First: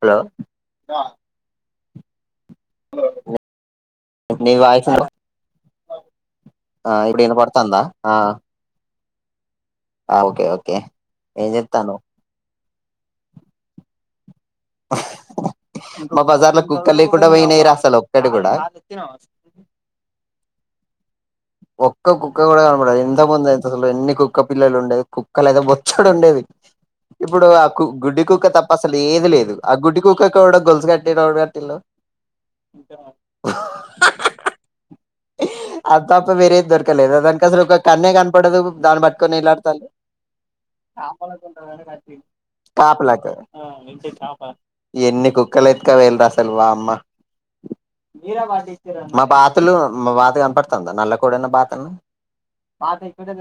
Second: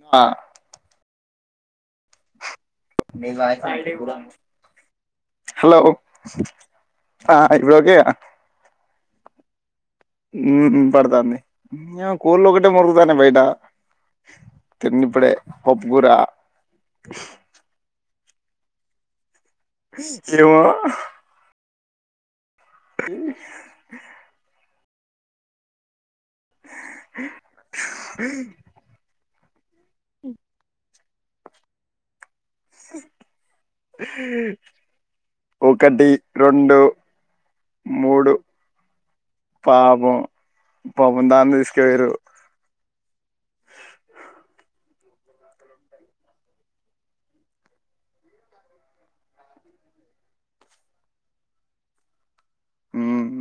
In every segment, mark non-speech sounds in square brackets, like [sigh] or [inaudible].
Hello holiday గుడాన్ష్ నీ voice ఆ హలో ఇప్పుడు ఆ వినపడుతుందా ఇప్పుడోకే ఆ ఆ ఓకే ఓకే ఉ పడతాంది ఏం చెప్తాన్నావ్ నీయ మకోళ్ళు ఒకటే మొరుగుతానయ్ బయట తిన్నిప్పుడే పప్పుకూర మా బజార్‌లో కుక్కలేకుండపొయినయిరా అసలు ఒగటి గుడా జెమో ఒక్క కుక్క గూడ కనబడదు ఇంతకు ముందైతే అసలు ఎన్ని కుక్క పిల్లలు ఉండేది కుక్కలు అయితే బొచ్చ్ ఇక్కడ ఉండేది ఇప్పుడు ఆ కు గుడ్డి కుక్క తప్ప అసలు ఏది లేదు ఆ గుడ్డి కుక్కెవడొ గొల్సు కట్టె డెవడు కట్టిలో అది ఒకటి తప్ప వేరేది రెండు దొరకలేద దానికసలు ఒక కన్నే మూడు కనపడదు దాన్ని పట్టుకొని ఏళ్లాడతాన్ పాపం పాపం దాన్ని తీసుక వేరు కాపలాక్ ఎన్ని కుక్కలు ఎత్తుక వెయిల్ రా అసలు వామ్మా మా బాతలు మా బాత కనపడ్ నల్ల కోడన్నబాత్ న్న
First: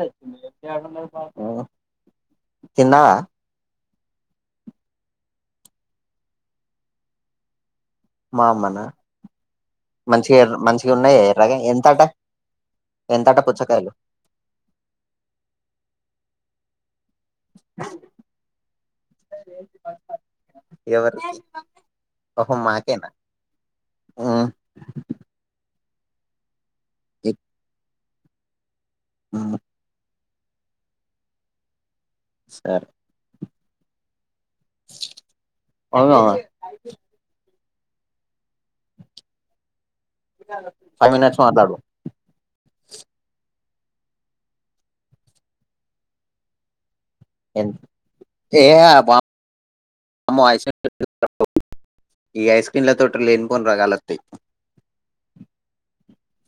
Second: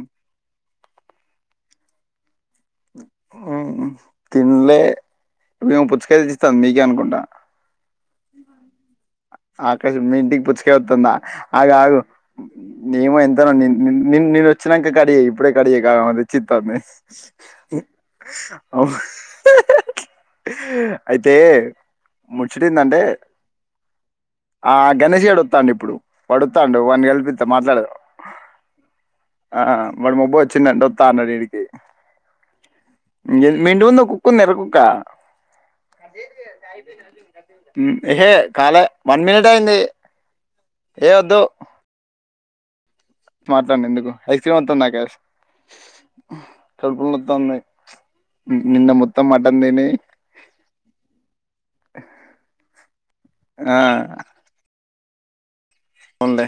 ఊ ఊ తిన్ లేె మీ అమ్ పుచ్చకాయలు తీస్తాం మీకే అనుకుంటా మా అమ్మనా ఆకాశ మీ మంచిగా ఇంటికి ఎర్ర మంచిగా పుచ్చకాయత్తుంద ఉన్నాయి ఎర్రగా ఆగు ఆగు ఎంతట నీవ ఎంతట ఎంతన ని పుచ్చకాయలు నిన్ నిను వచ్చినంక కడి చెయ్ ఇప్పుడే కడిచెయ్కా ఆమె తెచ్చితాంది అవు ఎవరికి అయితే ఓహో ముచ్చటెందంటే మాకేనా ఆ గణేష్ గాడు వత్తాండు ఇప్పుడు వాడొత్తాండు వాడిని కలిపిత్త మాట్లాడు ఆ వాడు మబ్బు వచ్చిందంట వొత్తానడు ఈడికి సార్ మీ ఇంటి ముందు ఓకుక్కుంది యర్ర కుక్క అవును ఏహే కాలె వన్ మినిట్ అయింది ఏ ఫైవ్ మినిట్స్ మాట్లాడు మాట్లాడిన ఎందుకు ఐస్ క్రీమ్ వత్తంది నాకష్ తలుపులునొత్తానయి ఏ నిన్న మొత్తం మటన్ తిని వామ్మో ఐస్ ఈ ఐస్ క్రీంల తోటి లేనిపోను ఆ, రోగాలత్తయి పోన్లే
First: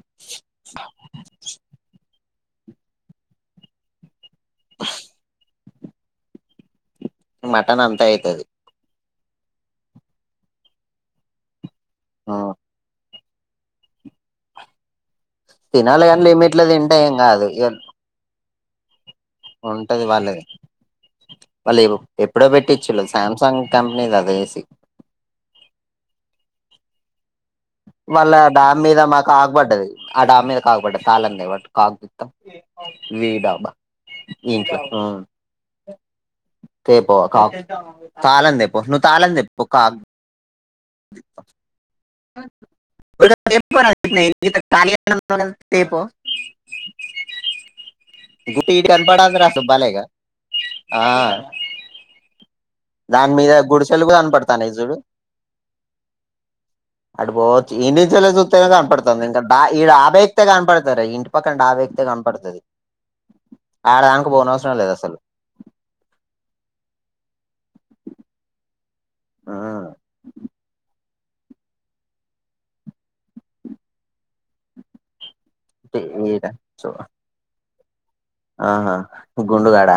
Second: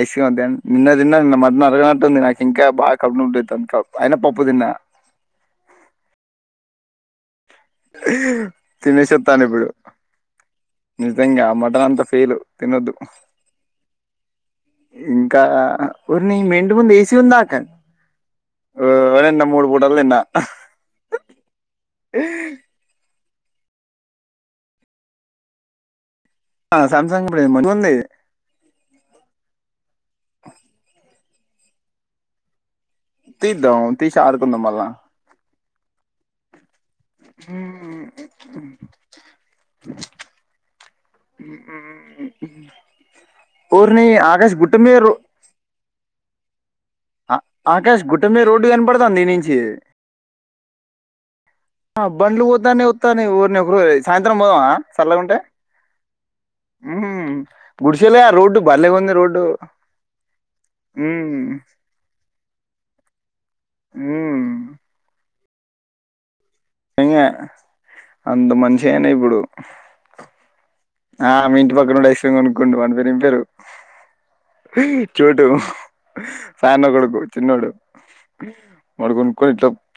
ఐస్క్రీమ్ వద్దన్ నిన్న తిన్న మటన్ అరగనట్టుంది ఇంకా బాగా కడుపు నొప్పిలెత్తాంది కడుప్ అయిన పప్పు తిన్నా మటన్ అంతా అయితది తినెష తనిబ్‌డు నిజంగ ఆ మటన్ అంత ఫెయిల్ తినద్దు ఇమ్ క తినాలి కానీ ఒరిని మీ లిమిట్లో ఇంటిముందు తింటే ఏ ఏం సి కాదు ఇక ఉందాకన్ ఉంటది వాళ్ళది వాళ్ళు ఎప్పుడో చిల్‌ సామ్ సంగ్ కంపనీ దది ఏ సీ సామ్సంగ్ మంచిగా ఉంది వాళ్ళ డ్యామ్ మీద మా కాగ్బడ్డది ఆ డ్యామ్ మీద కాక్బడ్డది తాలంది బట్టి కాగుపిత్తం వీడాబ తీద్దాం తీసి ఆడుకుందాం ఇంక మళ్ళా ఉ తెపో కా తాళంతేపో నువ్వు తాళ తెేప్పు కా ఓర్ని ఆకాష్ గుట్ట మీద [unintelligible] అ ఆట్ ఆకాష్ గుట్ట మీ రోడ్డు గుట్టి ఇటు కనపడతాంది కనపడదు రా ఈనుంచి సుబ్బాలేగా ఆ, బండ్లు పో దానవతాన య్ దాని మీద ఊరిని ఒకరు గుడిసెలు కూడా సాయంత్రం పోదామ. కనపడతాను చూడు సల్లగుంట య్ అటు పోచ్చు ఇంటించ చూస్తే భలేగా ఉంది కనపడుతుంది ఇంకా రోడ్డు డాబా ఎక్తే కనపడతారు ఇంటి పక్కన డాబ డా బా ఎక్తే కనపడుతది ఆడదాంక పోన అవసరం లేదు అసలు నింగే అంత మంచి అయినా ఇప్పుడు ఉమ్, ఆ మీ ఇంటి పక్కన ఐస్ క్రీమ్ కొనుక్కోండు వాణి పేరు ఏమి పేరు చ డు ఈ- ఈడ ఫన్ చూ కొడుకు చిన్నోడు ఆహా వాడు కొనుకని ఇట్లా గుండుగాడ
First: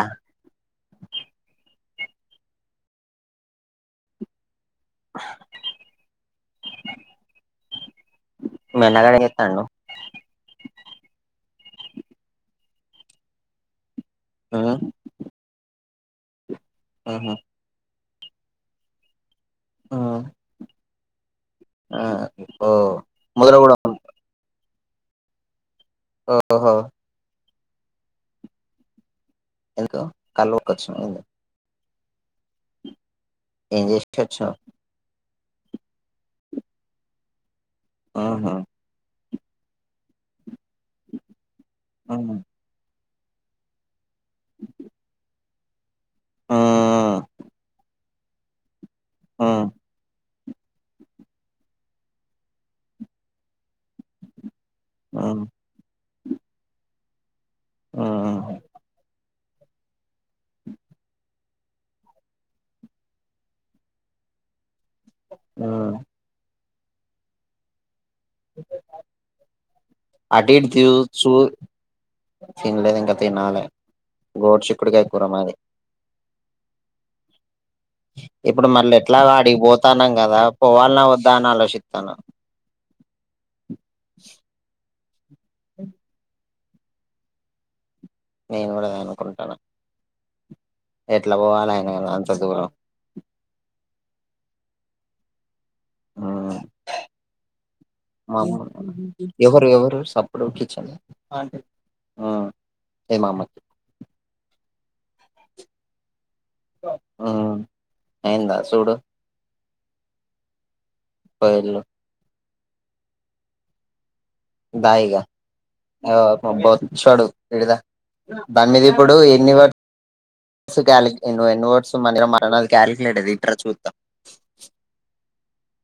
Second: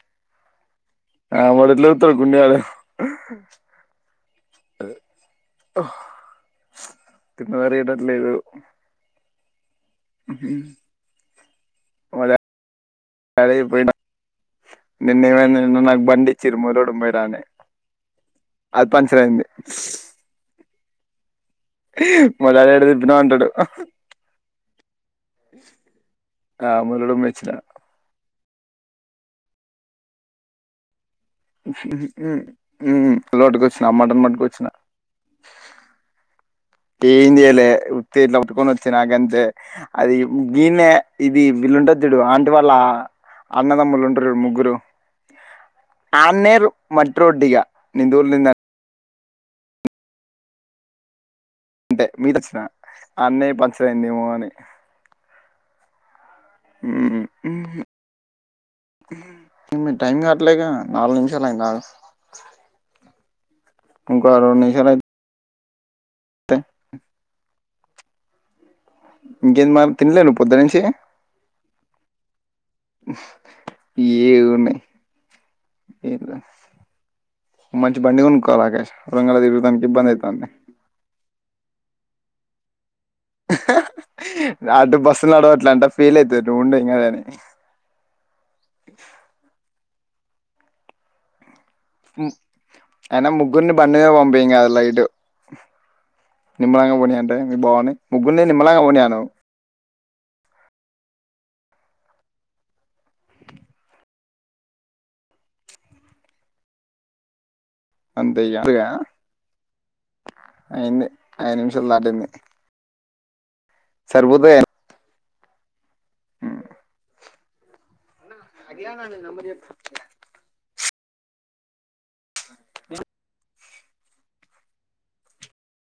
ఆ వాడు ఎట్ల ఉడుతాడు గుండుగాడు అ తిన్న తిన్నట్లు లేదు హలో అదే పోయినా ఉమ్, నిన్న ఏమయింది నిన్న నాకు బండిచ్చిరు మురుడు మోయిరా ఉహు, అని అది పంచర్ అయింది ఆ మా ఓ డాడీ యాడ తిప్పినవు ఉంటాడు ముద్ర కూడా ఆ ఓహో మురడు మేచ్చిన ఎందుకు కళ్ళోకోచినన ఏంది అ రోడ్ కు ఏం వచ్చినా చేసి మటన్ మటన్ పట్టు కొ వచ్చావ్ చ్చినా ఏమి చేయలే ఉత్ ఇట్లా ఆహా పట్టుకొని వచ్చినా అంతే అది దీనే ఇది బిల్లుంటడు ఆ చూడు అంటి వాళ్ళ అన్నదమ్ములు ము ముగ్గురు ఆ ఆన్నేర్ మట్్రోడ్డిగా నిందూర్ నింద ఆ అంటే మీరు వచ్చినా అన్నయ పంచర్ అయింది ఏమో అని ఆ ఆ హు మీ టైం కావట్లే గా నాలుగు నిమిషాలు అయిందా ఇంకా రెండు నిమిషాలు అయి ఆ తే ఇంకేంది మరి తినలే నువ్వు పొద్దు అతిథ్ నుంచి చూ తినలేదు ఇంకా తినాలి గోడు చిక్కుడికాయ కూర మాది ఏ ప్లస్ ఇప్పుడు మళ్ళ ఎట్లా తిరగడానికి అడిగిపోతాన్నాం ఇబ్బంది కదా అవుతుంది పోవాలన్నా వద దా నాలోచిస్తున్న ఆహా అటు బస్సు నడవు అట్లా అంటా ఫీల్ అవుతుంది నువ్వు ఉండేం కదని నేను కూడా అదే అనుకుంటాన ఎట్లా పోవాలే అయినా ముగ్గురుని బండిలో పంపియముగా లైట్ ఉమ్, నిమ్మలంగా పోనీ అంటే మీ బావని ముగ్గుని నిమ్మలంగా పోనీయా మను అప్పుడు కిచెన్ ఏమ ఉ అంతే ఇగ గా అయింది అయిదు పోయిల్లు నిమిషాలు దాటింది సరిపోతాయి దాయిగా బొచ్చుడు దాని మీద ఇప్పుడు ఎన్ని ఇస్ కాలీ నోట్స్ మన దగ్గర క్యాలిక్యులేటర్ చూడు